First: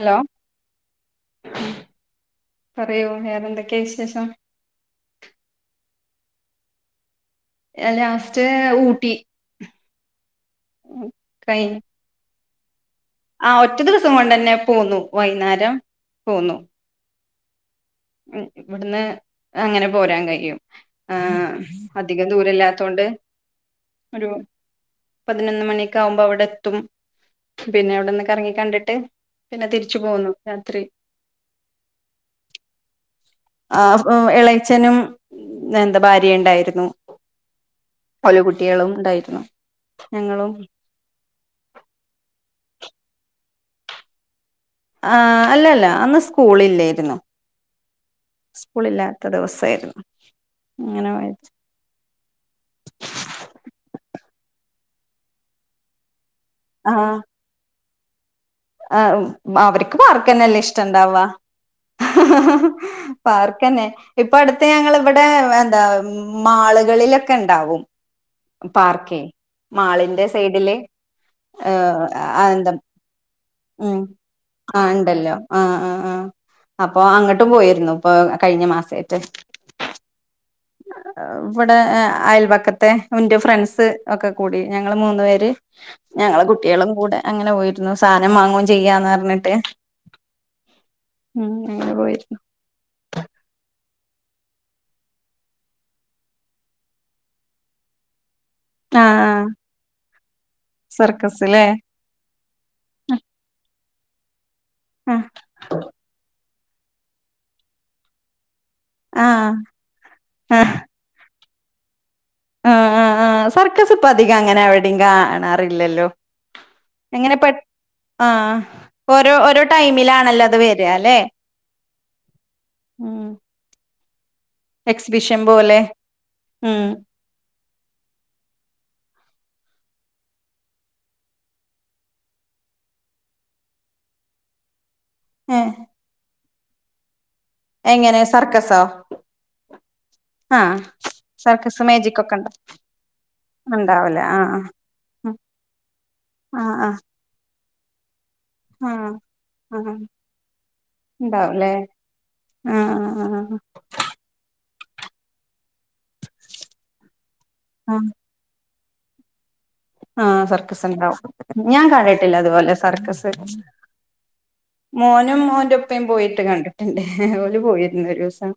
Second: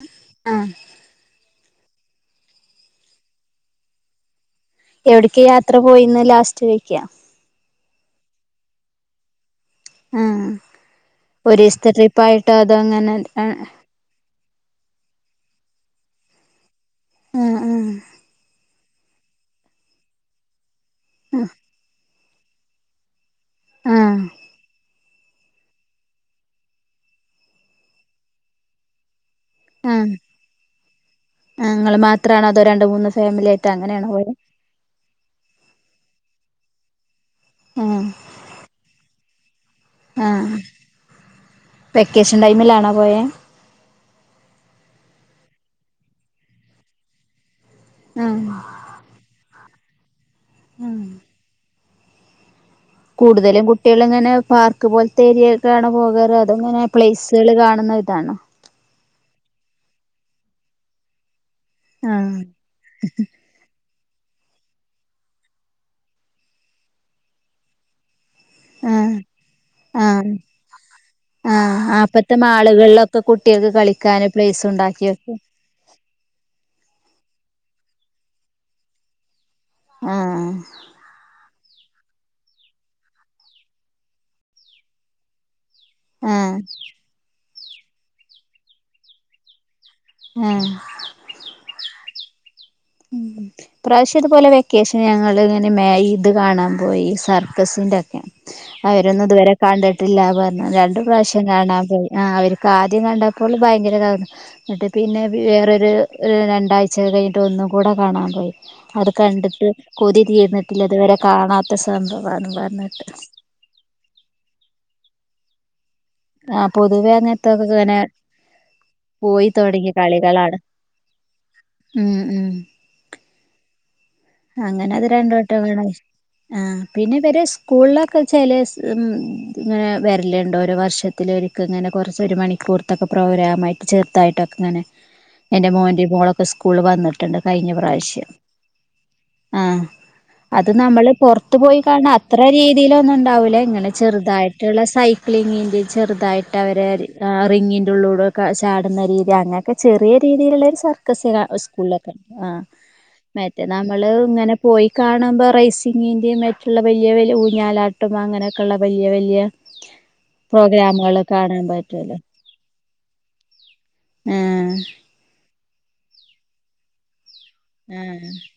Hello ആഹ് പറയോ വെറെ എന്തൊക്കെയാ വിശേഷം എവിടക്ക് യാത്ര പോയിന്ന് ലാസ്റ്റ് ചോദിക്ക ലാസ്റ്റ് ഊട്ടി ആ കൈ ഒരു ദിവസത്തെ ട്രിപ്പായിട്ട് ആ ഒറ്റ ദിവസം കൊണ്ടന്നെ പോന്നു വൈകുന്നേരം പോന്നു ഉം ഉം ഇവിടുന്ന് അങ്ങനെ പോരാൻ കഴിയും ആ അ- അധികം ദൂരല്ലാത്തോണ്ട് ആഹ് ഒരു ആഹ് പതിനൊന്ന് മണിയക്കെ ആകുമ്പോ അവിടെ എത്തും പിന്നെ അവിടെന്ന് കറങ്ങി കണ്ടിട്ട് പിന്നെ തിരിച്ചു ആഹ് പോന്നു രാത്രി ഇങ്ങള് മാത്രാണോ അതോ രണ്ട് മൂന്ന് ഫാമിലി ആയിട്ട് ആ അങ്ങനെയാണോ പോയെ ഇളയച്ചനും എന്താ ഭാര്യ ഉണ്ടായിരുന്നു ഓല കുട്ടികളും ഉണ്ടായിരുന്നു ആ ഞങ്ങളും വെക്കേഷൻ ടൈമിലാണോ പോയേ ആ് അല്ല അല്ല അന്ന് സ്കൂള് ഇല്ലായിരുന്നു ആഹ് സ്കൂളില്ലാത്ത ദിവസമായിരുന്നു ആഹ് അങ്ങനെ പോയേച്ച കൂടുതലും കുട്ടികൾ ഇങ്ങനെ പാർക്ക് പോലത്തെ ഏരിയയ്ക്കാണ് പോകാറ് അത് അതെങ്ങനെ പ്ലേസുകൾ കാണുന്ന ഇതാണ് ആ അവർക്ക് പാർക്കന്നെല്ലേ ഇഷ്ടുണ്ടാവ ആഹ് പാർക്കന്നെ ഇപ്പ അടുത്ത് ഞങ്ങൾ ഇവിടെ എന്താ മാളുകളിലൊക്കെ ഉണ്ടാവും ആഹ് പാർക്കേ മാളിന്റെ ആഹ് സൈഡില് ആഹ് അപ്പത്തെ [unintelligible] [unintelligible] മാളുകളിലൊക്കെ കുട്ടികൾക്ക് ഉം കളിക്കാന് പ്ലേസ് ആഹ് ഉണ്ടാക്കി ഇണ്ടല്ലോ വെക്കും ആഹ് ആഹ് ആഹ് അപ്പൊ അങ്ങട്ട് ട്ടും പോയിര്ന്നു ഇപ്പൊ കഴിഞ്ഞ മാസ ദിയിറ്റ് ആഹ് ഇവടെ അയൽവക്കത്തെ ഇന്റെ ഫ്രണ്ട്സ് ഒക്കെ കൂടി ഞങ്ങള് മൂന്നു പേര് ഞങ്ങളെ ആഹ് കുട്ട്യേളും കൂടെ അങ്ങനെ പോയിര്ന്നു സാനം വാങ്ങോയും ചെയ്യാന്ന് പറഞ്ഞിട്ട് ഉം ഉം അങ്ങനെ പോയി ഉം ഇപ്രാവശ്യം ഇതുപോലെ വെക്കേഷന് ഞങ്ങള് ഇങ്ങനെ മേ ഇത് കാണാൻ പോയി സർക്കസ് ഇതൊക്കെ അവരൊന്നും ആഹ് ഇതുവരെ കണ്ടിട്ടില്ല പറ്ഞ്ഞ്. രണ്ടു പ്രാവ്ശ്യം സർക്കസ്ല്ലേ കാണാൻ പോയി ആഹ് അവർക്ക് ആദ്യം കണ്ടപ്പോൾ ഭയങ്കര എന്നിട്ട് പിന്നെ ആഹ് വേറൊരു രണ്ടാഴ്ച കഴിഞ്ഞിട്ട് ഒന്നും കൂടെ കാണാൻ പോയി അത് ആഹ് കണ്ടിട്ട് കൊതി ആഹ് തീർന്നിട്ടില്ലതുവരെ കാണാത്ത സംഭവം ആഹ് ആഹ് ആഹ് സർക്കസ് ഇപ്പ അധിക അങ്ങനെ എവിടിം കാണാറില്ലല്ലോ ആ പൊതുവെ എങ്ങനെ പെ ട്ട് അങ്ങനത്തൊക്കെ ഇങ്ങനെ ആഹ് ഓരോ പോയി ഓരോ തുടങ്ങിയ ടൈമിലാണല്ലോ കളികളാണ് അത് വര ലെ ഉം ഉം ഉം അങ്ങനെ അത് രണ്ട് എക്സിബിഷൻ വട്ടം പോലെ [unintelligible] ആഹ്. ഉം പിന്നെ ഇവരെ സ്കൂള്ലൊക്കെ ചെല [unintelligible] ഇത് ഇങ്ങനെ വര്ല്ണ്ട് ഓരോ വർഷത്തി ത്തിലൊരിക്ക ഇങ്ങനെ കൊറച്ച് ഒരു മണിക്കൂറ്ത്തൊക്കെ പ്രോഗ്രാമായിട്ട് ചെറുതായിട്ടൊക്കെ ഇങ്ങനെ എന്റെ ഏഹ് മോന്റെ മോളൊക്കെ സ്കൂള് ള് വന്നി- റ്റണ്ട് കഴിഞ്ഞ എങ്ങനെ പ്രാവശ്യം സർക്കസോ ആഹ് അത് ആഹ് നമ്മള് പൊറത്ത് പോയി സർക്കസ് കാണ് ണ മേജിക് ഒക്കെ അത്ര ഉണ്ടോ രീതിയിലൊന്നു ഇണ്ടാവൂല ഇങ്ങനെ ഉണ്ടാവൂലേ ആഹ് ചെറുതായിട്ടുള്ള സൈ ക്ലിങ്ങിൻ്റെ ചെറുതായിട്ട് ആഹ് അവര് ആഹ് റിങ്ങിൻ്റെ ഉള്ളൂടെ ക ചാടുന്ന ആഹ് രീതി അങ്ങനൊക്കെ ആഹ് ആഹ് ചെറിയ രീതിയിലുള്ളരു സർക്കസ് ക ഉണ്ടാവുംല്ലേ സ്കൂളിലൊക്കെ ആഹ് ആഹ് ആഹ് മറ്റേ നമ്മള് ങ്ങനെ പോയി കാണുമ്പോൾ റേയ്സിങ്ങിന്റെ മറ്റുള്ള വലിയ വലിയ ആഹ് ഊഞ്ഞാലാട്ടം അങ്ങനെയൊക്കെ ള്ള വല്യ വല്യ ആഹ് സർക്കസ് ണ്ടാവും. ഞാൻ കാണിട്ടില്ല അതുപോലെ സർക്കസ് ആഹ് മോനും മോന്റെ ഉപ്പയും പോയിട്ട് കണ്ടിട്ടുണ്ട്. പോയിരുന്ന ഒരൂസം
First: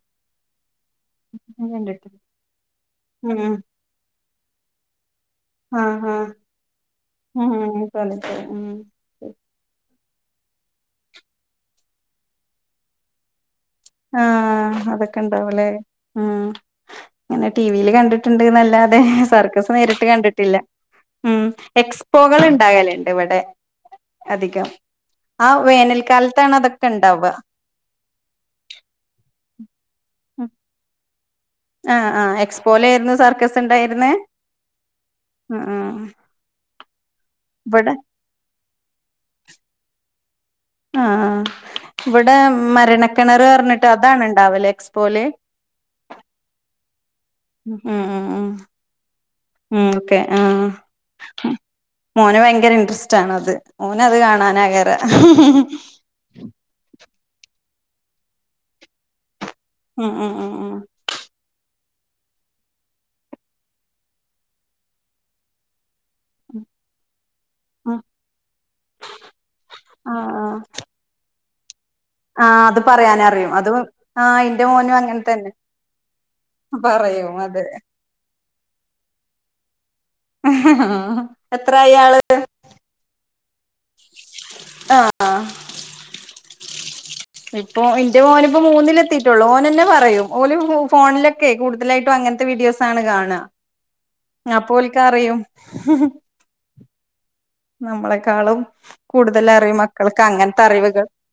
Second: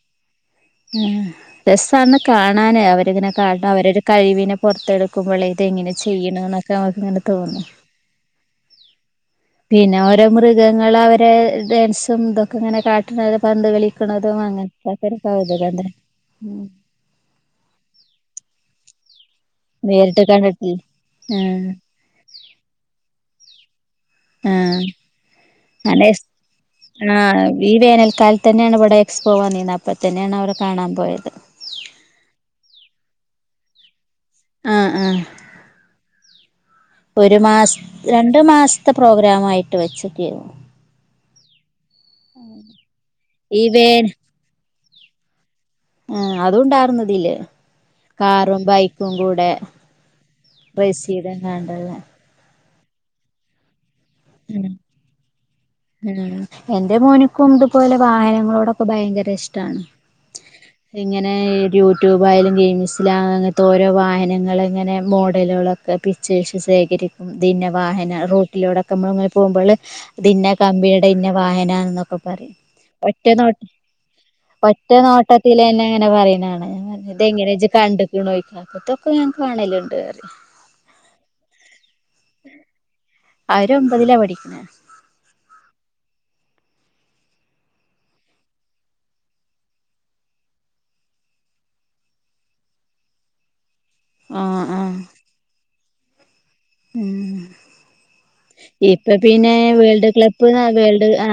ആഹ് ഞാൻ രസാണ് കണ്ടിട്ടുണ്ട് കാണാനേ അവരിങ്ങനെ ഉം കാട്ടാ അവരരു കഴിവിനെ പൊറത്തടുക്കുമ്പളെ ഇതങ്ങനെ ആഹ് ആഹ് ചെയ്യണ്ന്നക്കെ ന ഉം [unintelligible] ഉം പിന്നെ ഓരോ മൃഗങ്ങളവരെ ഡാൻസും തൊക്കെ ങ്ങനെ കാട്ട്ണത് ആഹ് അതൊക്കെണ്ടാവല്ലേ. കൗതുകം തന്നെ ആഹ് ഉം അങ്ങനെ ടിവില് കണ്ടിട്ടുണ്ട്ന്നല്ലാതെ തെ സർക്കസ് നേരിട്ട് കണ്ടിട്ടില്ല. ഉം ആഹ് എക്സ്പോകൾ ണ്ടാവലുണ്ട്. ഇവിടെ. അധികം ആഹ് ആ അല്ലെ വേനൽക്കാലത്താണ് അതൊക്കെ ഇണ്ടാവ ആഹ് ഈ വേനൽക്കാലതന്നെണ് ഇവടെ എക്സ്പോ വന്നീന്ന് അപ്പൊ ത്തന്നെയാണ് അവരേ കാണാൻ പോയത്. ആഹ് ആഹ് എക്സ്പോലായിരുന്നു സർക്കസ് ഉണ്ടായിരുന്നെ? ആഹ് ആഹ് അഹ് ആഹ് ഒരു മാസ് ഇവിടെ രണ്ട് മാസത്തെ പ്രോഗ്രാമായിട്ട് വെച്ചിക്കേരുന്നു. ആഹ് ആഹ് ഇവിടെ മരണക്കിണർ ഈ ർഞ്ഞിട്ട് അതാണ് ണ്ടാവല് എക്സ് പോലെ. ഏഹ് അതുണ്ടായിരുന്നിതില്. ഉം ഉം കാറും ബൈക്കും കൂടെ ഉം ഓക്കെ ആഹ് റെയ്സിതങ്ങാണ്ടല്ല. മോന് ഭയങ്കര ഇൻട്രസ്റ്റ് ആണത്. മോനത് ഉം കാണാനാകേറ. കുണ്ട്പോലെ വാഹനങ്ങളോടൊക്കെ ഭയങ്കര ഇഷ്ട്ടാണ് ഉം ഉം ഉം ഉം ഇങ്ങനെ ഈ യൂട്യൂബ് ആയാലും ഗെയിംസിൽ അങ്ങനത്തെ ഓരോ വാഹനങ്ങള് ഇങ്ങനെ മോഡലുകള് - പിച്ച് വ ശേഖരി [unintelligible] ക്കും. ദന്നെ ഉം വാഹനം റൂട്ടിലൂടക്കെ നമ്മള ഇങ്ങനെ പോകുമ്പോള് ആഹ് ഇത് ഇന്ന ആഹ് കമ്പിനിയുടെ ഇന്ന വാഹന അപ്പൊ പറയും ആഹ് അത് പറയാനറിയും ഒറ്റനോട്ട അത് ആഹ് ഇന്റെ മോനും അങ്ങനെ ഒറ്റനോട്ടത്തില് തന്നെ അങ്ങനെ പറയുന്നാണ് പറയും അത് ഇതെങ്ങനെയാെ കണ്ട കണോയ്ക്ക അപ്പത്തൊക്കെ ഞാക്ക് കാണലുണ്ട് പറയും എത്ര അയാള് അവര് ഒമ്പതിലാ പഠിക്കണെ ഇപ്പൊ എന്റെ മോനി ഇപ്പോ മൂന്നിലെത്തിയിട്ടുള്ളൂ ഓനന്നെ പറയും ഓന് ഫോണിലൊക്കെ കൂടുതലായിട്ടും അ അങ്ങനത്തെ വീഡിയോസാണ് കാണ്ക ആഹ് ആഹ് അപ്പോലക്കറിയും ഉം ഇപ്പൊ കൂടുതൽ പിന്നെ അറിയും വേൾഡ് മക്കൾക്ക് ക്ലബ്ബ് അങ്ങനത്തെ അറിവുകൾ വേൾഡ് ആ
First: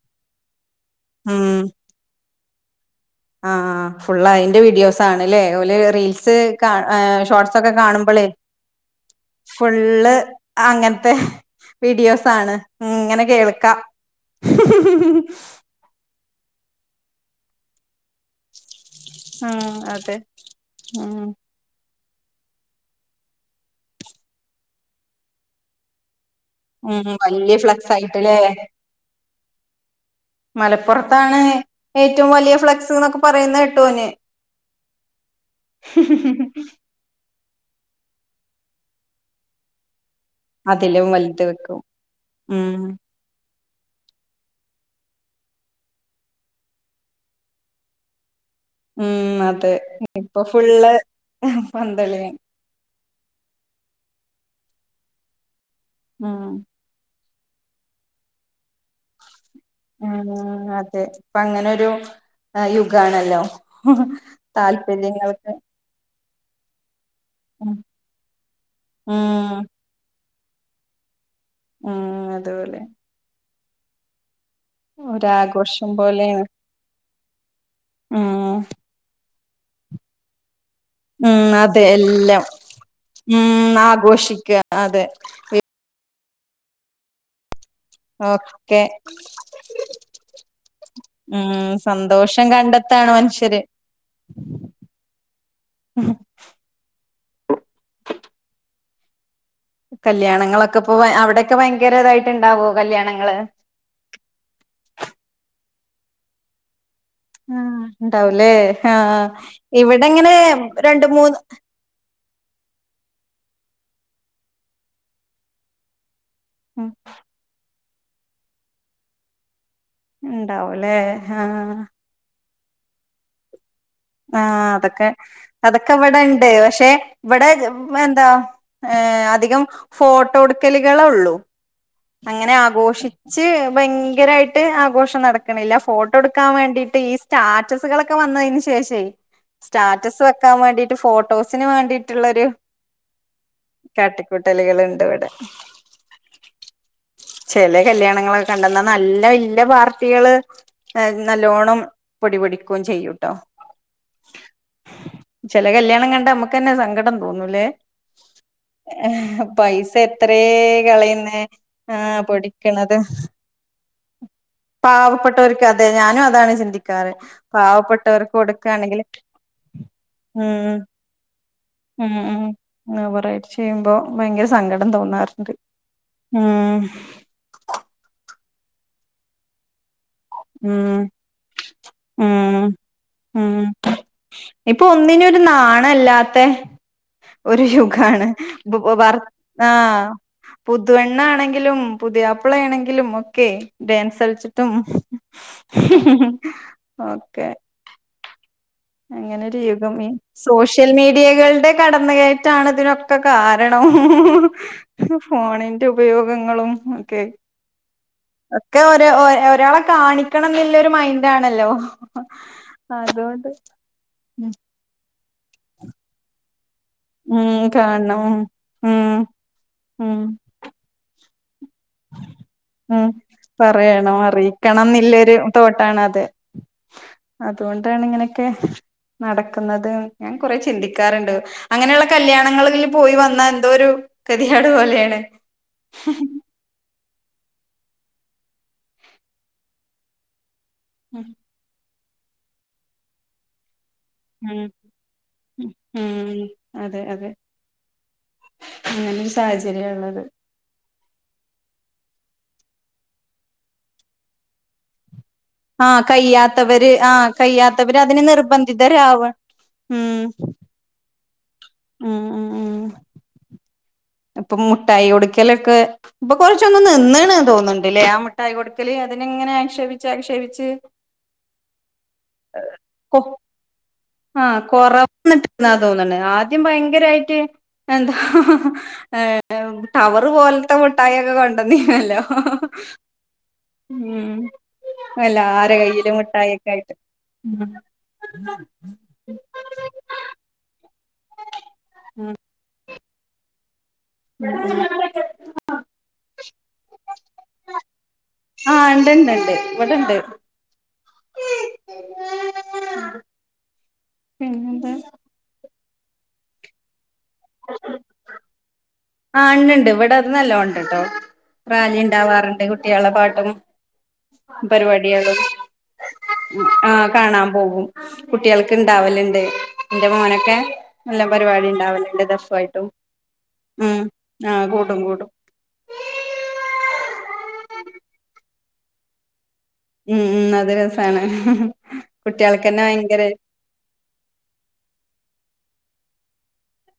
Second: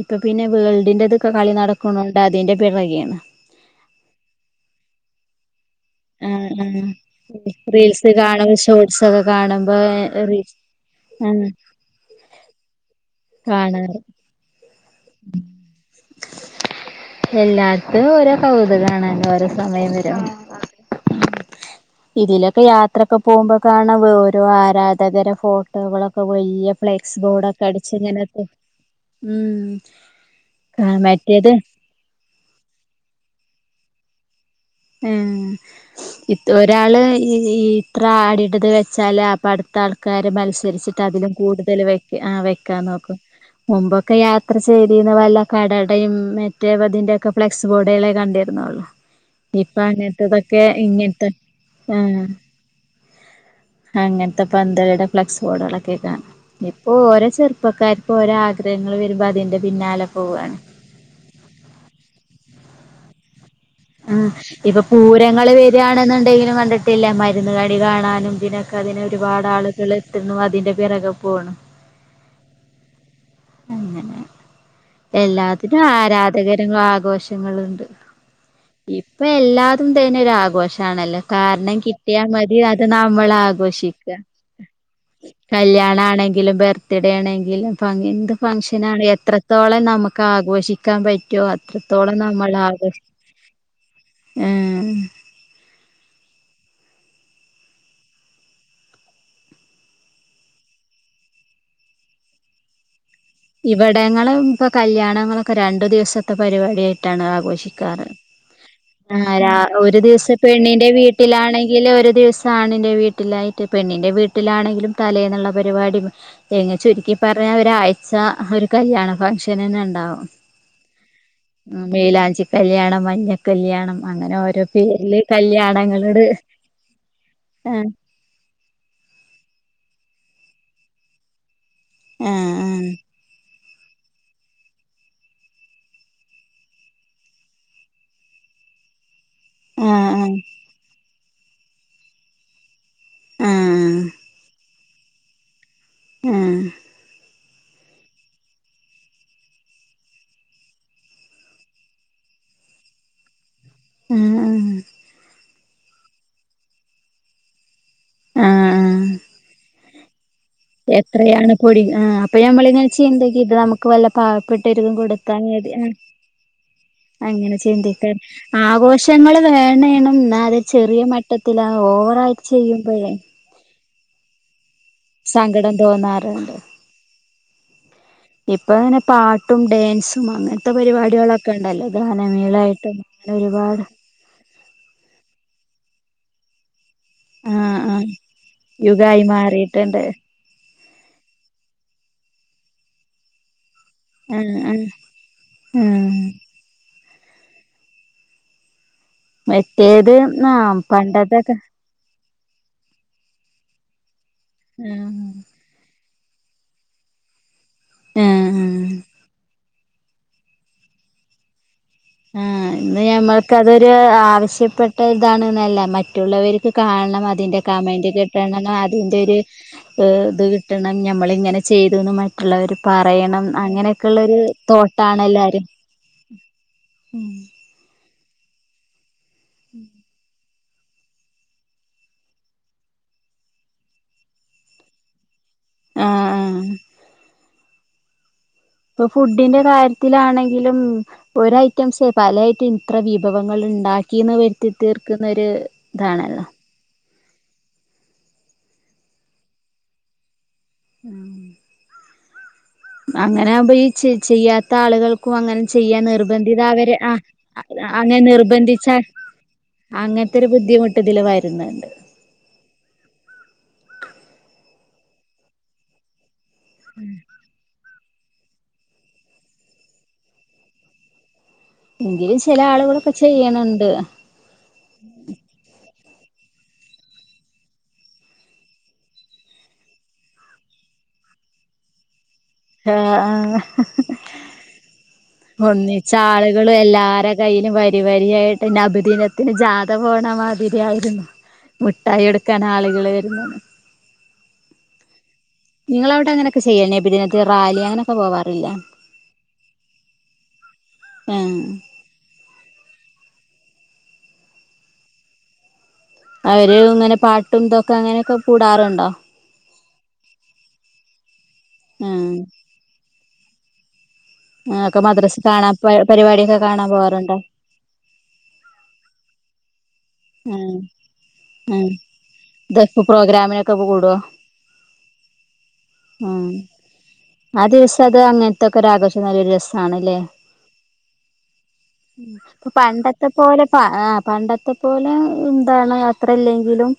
ഇപ്പൊ പിന്നെ വേൾഡിന്റെതൊക്കെ കളി ഉം നടക്കുണോണ്ട് അതിന്റെ പിറകെയാണ് ആഹ് ഫുള്ള അതിന്റെ വീഡിയോസാണ്ല്ലേ അതേപോലെ റീൽസ് ആഹ് കാ ആഹ് ഷോർട്സ് ഒക്കെ റീൽസ് കാണുമ്പോളെ കാണുമ്പോ ഷോർട്സ് ഒക്കെ കാണുമ്പോ ഫുള്ള് റീൽസ് അങ്ങനത്തെ വീഡിയോസാണ് ഇങ്ങനെ കേൾക്കാ ആണ് [unintelligible] എല്ലാത്തും ഓരോ കൗ അത് കാണ ഓരോ ഉം സമയം അതെ വരും ഉം ഇതിലൊക്കെ യാത്രൊക്കെ പോകുമ്പോ കാണ ഓരോ ആരാധകര ഫോട്ടോകളൊ ഒക്കെ വലിയ ഉം ഫ്ലെക്സ് വല്യ ബോർഡൊക്കെ ഫ്ലക്സ് അടിച്ച് ഇങ്ങനെ ആയിട്ട്ല്ലേ ഉം മലപ്പുറത്താണ് മറ്റേത് ഏറ്റവും വലിയ ഫ്ലെക്സ്ന്നൊക്കെ പറയുന്ന ട്ടോന് ആ ഇപ്പ ഒരാള് ഈ ഈ ഇത്ര ആടിടത് വെച്ചാല് അപ്പ അടുത്ത ആൾക്ക് ക്കാര് മത്സരിച്ചിട്ട് അതിലും വലുത് കൂടുതൽ വെക്കും വെക്ക ആ വെക്കാൻ ഉം നോക്കും മുമ്പൊക്കെ യാത്ര ചെയ്തിന്ന വല്ല കടെടയും മറ്റേവതിന്റെക്കെ ഫ്ലെക്സ് ബോർഡുകളെ കണ്ടി രുന്നോള്ള് ഉം അതെ ഇപ്പ ഇപ്പൊ അങ്ങനത്തതൊക്കെ ഫുള്ള് ഇങ്ങനത്തെ ആഹ് പന്തളിയാണ് അങ്ങ ത്ത ഇ പന്ടെ ഫ്ലക്സ് ബോർഡുകള കേൾക്കാണ് ഉം ഇപ്പോ ഓരോ ചെറുപ്പക്കാർക്ക് ഓരോ ആഗ്രഹങ്ങള് വരുമ്പോ അതി്ന്റെ ഉം അതെ ഇപ്പൊ അങ്ങനൊരു യുഗാണല്ലോ ഉം ഇപ്പൊ താല്പര്യങ്ങൾക്ക് പൂരങ്ങള് വരികാണെന്നുണ്ടെങ്കി ഞാനും കണ്ടിട്ടില്ല മരുന്ന് ഉം കടി കാണാനും പിന്നൊക്കെ ഉം അതിനൊരുപാടാളുകള് തിന്നു അതിന്റെ പിറക പോണം ഉം അതുപോലെ അങ്ങനെ എല്ലാത്തിനും ഒരാഘോഷം ആരാധകരും ആഘോഷങ്ങള് മ്മ് ഇപ്പോ എല്ലാതും തന്നൊരു ആഘോഷം ണല്ലോ ഉം കാരണം അതെ കിട്ടിയാൽ എല്ലാം മതി അത് നമ്മള് ഉം ആഘോഷിക്ക അതെ കല്ല്യാണണകിലും ബർത്ത് ഡേ ണെങ്കിലും അപ്പൊങ്ങനൊക്കെ ഒക്കെ മനഷനാണ് എത്രത്തോളം നമുക്ക് ആഘോഷിക്കാൻ പറ്റോ അത്രത്തോളം നമ്മൾ ആഘോഷ മ്മ് ശരി ഏ ഒ കല്യാണങ്ങളൊക്കെ ഇപ്പ അവിടൊക്കെ ഭയങ്കരതായിട്ട് ഇ ണ്ടാകോ കല്യാണങ്ങ ഇവിടങ്ങളും ഇപ്പൊ കല്യാണങ്ങളൊക്കെ രണ്ടു ദിവസത്തെ പരിപാടിയായിട്ട് ട്ടാണ് ആഹ് ആഘോഷിക്കാറ് ഉണ്ടാവൂലേ ആഹ് ഒരു ഇവിടെ ഇങ്ങനെ ദിവസം പെണ്ണിന്റെ രണ്ട് മൂന്ന് വീട്ടിലാണെകിലു ഒരു ഒരു ദിവസം ആണിന്റെ വീട്ടിലായി് പെണ്ണിന്റെ വീട്ടിലാണെങ്കിലും തലേന്നുള്ള പരിപാടി എങ്ങ ഉം ചുരുക്കി പറഞ്ഞാൽ ഒരാഴ്ച ഒരു കല്യാണ ഫംഗഷൻന്നണ്ടാവും ഉണ്ടാവുംല്ലേ ആഹ് മേലാഞ്ചി കല്ല്യാണം മഞ്ഞ കല്യാണം അങ്ങനെ ആ ഓരോ അതൊക്കെ പേരില് അതൊക്കെ ഇവിടെ കല്യാണങ്ങളോട് ഇണ്ട് പക്ഷെ ഇവിടെ ആഹ് എന്താ അതികം ഫോട്ടോടുക്കലികള്ള അങ്ങനെ ആഘോ ആഹ് ഭയങ്കരായിട്ട് ആഘോഷം നടക്കണില്ല ഫോട്ടോ ടുക്കാൻ വേണ്ടിട്ട് ഈ സ്റ്റാറ്റസുകളൊക്കെ വന്നതിന് ശേ അയ്ശേരി സ്റ്റാറ്റസ് ആഹ് വെക്കാൻ വേണ്ടീട്ട് ഫോട്ടോസിന് വേണ്ടിട്ടുള്ളരു ആഹ് ആഹ് കാട്ടിക്കുട്ടലുകൾുണ്ട് ഇവടെ ആഹ ചെല കല്യാണങ്ങളൊക്കെ കണ്ടന്നാ നല്ല വല്ല്യ പാർട്ടികള് നല്ലോണം പൊടിപൊടിക്കും ചെയ്യൂട്ടോ ആഹ് ആഹ് ചില കല്യാണം കണ്ടാ നമുക്ക്ന്നെ സങ്കടം തോന്നൂലേ ആഹ് പൈസ അത്രേ കളയുന്ന എത്രയാണ് പൊടി ആഹ് ആഹപൊടിക്കണത് പാവപ്പെട്ടിരിക്കും കൊടുത്താൽ മതി ഞാനും അതാണ് ചിന്തിക്കാറ് അങ്ങനെ ചിന്തിക്കാൻ പാവപ്പെട്ടവർക്ക് കൊടുക്കാണെങ്കില് ആഘോഷ ഞങ്ങള് വേണേണം ന്നാത് ഉം ചെറിയ മട്ടത്തില ഉം ഓവറ ആായിട്ട് ഉം ചെയ്യുമ്പയേ ഓവറായിട്ട് ചെയ്യുമ്പോ ഭയങ്കര സങ്കടം തോന്നാറ്ണ്ട് തോന്നാറുണ്ട് ഉം ഇപ്പൊങ്ങനെ പാട്ടും ഡേ സും അങ്ങനത്തെ ഉം പരിപാടികളൊക്കെ ണ്ടല്ലോ ഉം ഗാനമീളായിട്ടും അങ്ങനെ ഉം ഒരുപാട് ഇപ്പൊ ഒന്നിന്നൊരു നാണല്ലാത്തെ ഒരു ആഹ് ആഹ് ശുഖാണ് വർ യുഗായി ആഹ മാറിയിട്ടുണ്ട് പുതുവെണ്ണ ണെങ്കിലും പുതിയാപ്പളാ ണെങ്കിലും ഒക്കെ ഡാൻസ് കൾചിട്ടും ഹ് ഓക്കേ അങ്ങനെരു യുഗംമേ മറ്റേത് ആഹ് സോഷ്യൽ പണ്ടത്തൊക്കെ മീഡിയകളുടെ കടന്ന് കയട്ട ണൊക്കെ കാരണം ആഹ് ഫോണിന്റെ ഉപയോഗങ്ങളും ഒക്കെ ഒക്കെ ആഹ് ഒരാള കാണിക്കണം ന്നുല്ലോരു മൈന്റാണല്ലോ ആ ഇന്ന് ഞമ്മൾക്ക് അതൊരു ആവശ്യപ്പെട്ട ഇതാണ്ന്നല്ല മറ്റുള്ളവര് ക്ക് കാൺണം ഉം അതിന്റെ കമന്റ് കാണണം കിട്ടണംന്നോ ഉം അതിന്റൊരു ഉം ഇത് കിട്ടണം ഞമ്മളെ ഇങ്ങനെ ചെയ്തുന്ന് മറ്റുള്ളവര് ഉം പറയണം പറയണം അങ്ങനെയൊക്കെള്ളരു അറിയിക്കണംന്നില്ലൊരു തൊട്ടാണല്ലാരും ഉം ന്താണ് ഇങ്ങനോക്കെ നടക്കുന്നത് ഞ കുറെ ചിന്തിക്കാറ്ണ്ട് അങ്ങനെയുള്ള കല്യാണങ്ങളിൽ പോയി വന്ന ന്തൊരു കതിയെട് പോലെണ് ആഹ് ഇഹും ആഹ് ഇപ്പൊ ഫുഡിന്റെ കാര്യത്തിലാണെങ്കിലും ഒര് ഐറ്റംസ് പലായിട്ടും ഇത്ര വിഭവങ്ങൾ ഇണ്ടാക്കി ക്കീന്ന് ഉം വരുത്തി തീർക്കുന്നൊരു ഉം ഉം ഇതാണല്ലോ അതെ അതെ അങ്ങനൊരു സാഹചര്യള്ളത്. ഹാ അങ്ങനാകുമ്പോ ഈ ച്ചി ചെയ്യാത്ത ആളുകൾ ക്കും അങ്ങനെ ആ ചെയ്യാൻ നിർബന്ധിത കയ്യാത്തവര് അവരെ ആ കയ്യാത്തവര് അങ്ങനെ അതിന് നിർബന്ധിച്ചാൽ നിർബന്ധിതരാവ അങ്ങനത്തെ ഒരു ബുദ്ധിമുട്ട ഇതില് വര ആ ആ ആ അപ്പൊ മുഠായികൊട്ക്കലൊക്കെ ഇപ്പൊ കൊറച്ചൊന്ന് നിന്നി ണ് തോന്നണ്ട്. ഉണ്ടല്ലേ ആ മുട്ടായി കൊടുക്കല് അതിനങ്ങനെ ആക്ഷേപിച്ചു ആക്ഷേപിച്ച്. എങ്കിലും ചില ആളുകളൊക്കെ കൊ ചെയ്യണുണ്ട്. ആഹ് [inaudible] തോന്നുണ്. ആദ്യം ഭയങ്കരായിട്ട് എന്താ ടവർ പോലത്തെ മുട്ടായൊക്കെ കൊണ്ടന്നീല്ലോ. ആ ആഹ് എല്ലാരെ കയ്യിലും മുട്ടായൊക്കെ ഒന്നിച്ചാളുകള് ആയിട്ട് എല്ലാരെ ഉം കയ്യിലും വരി വരിയായിട്ട് നഭി ദിനത്തിന് ജാഥ പോണ മാതിരി ആയിരുന്നു മുട്ടായി ഉം എടുക്കാൻ ആളുകള് പിന്നെ ഉം നിങ്ങളവിടെ അങ്ങനെയൊക്കെ ചെയ്യ. നബിദിനത്തിന് റാലി അങ്ങനെയൊക്കെ പോവാറില്ല? ആഹ് ഇണ്ട്ണ്ട്ണ്ട് ഇവിടെണ്ട് എഹ് പിന്നെന്താ? അവര് ഇങ്ങനെ പാട്ടും ഇതൊക്കെ അങ്ങനെയൊക്കെ കൂടാറു ആ ഇണ്ട്ണ്ട് ഇവിടെ അത് നല്ലോണണ്ട്ട്ടോ റാലി ആഹ് ഇണ്ടാവാറുണ്ട് കുട്ടികളെ പാട്ടും ഒക്കെ പരിപാടികൾ മദ്രസ് കാണാൻ പരിപാടിയൊക്കെ കാണാൻ [inaudible] ആ പോവാറുണ്ടോ കാണാൻ പോകും കുട്ടികൾക്ക് ഇണ്ടാവലുണ്ട്. എന്റെ മോനൊക്കെ ആഹ് നല്ല പരിപാടി ആഹ് ഇണ്ടാവലണ്ട് ദഫായിട്ടും ദഫ് പ്രോഗ്രാമിനൊക്കെ ഉം കൂടുവോ ആഹ് കൂടും, കൂടും. ആഹ് ആ ദിവസം അത് അങ്ങനത്തൊക്കെ ആഘോഷം നല്ലൊരു രസ ആണ്ലെ. ഉം ഉം അത് രസാണ് കുട്ടികൾക്കന്നെ ഭയങ്കര പണ്ടത്തെപോലെ ആ പണ്ടത്തെപോലെ ബടെ എന്താണ് യാത്രല്ലെങ്കിലും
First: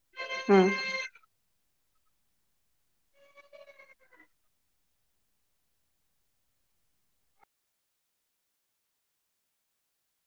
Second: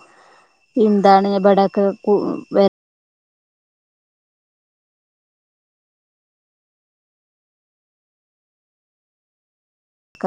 ആ എന്താണ് ബടെ കാക്കു വ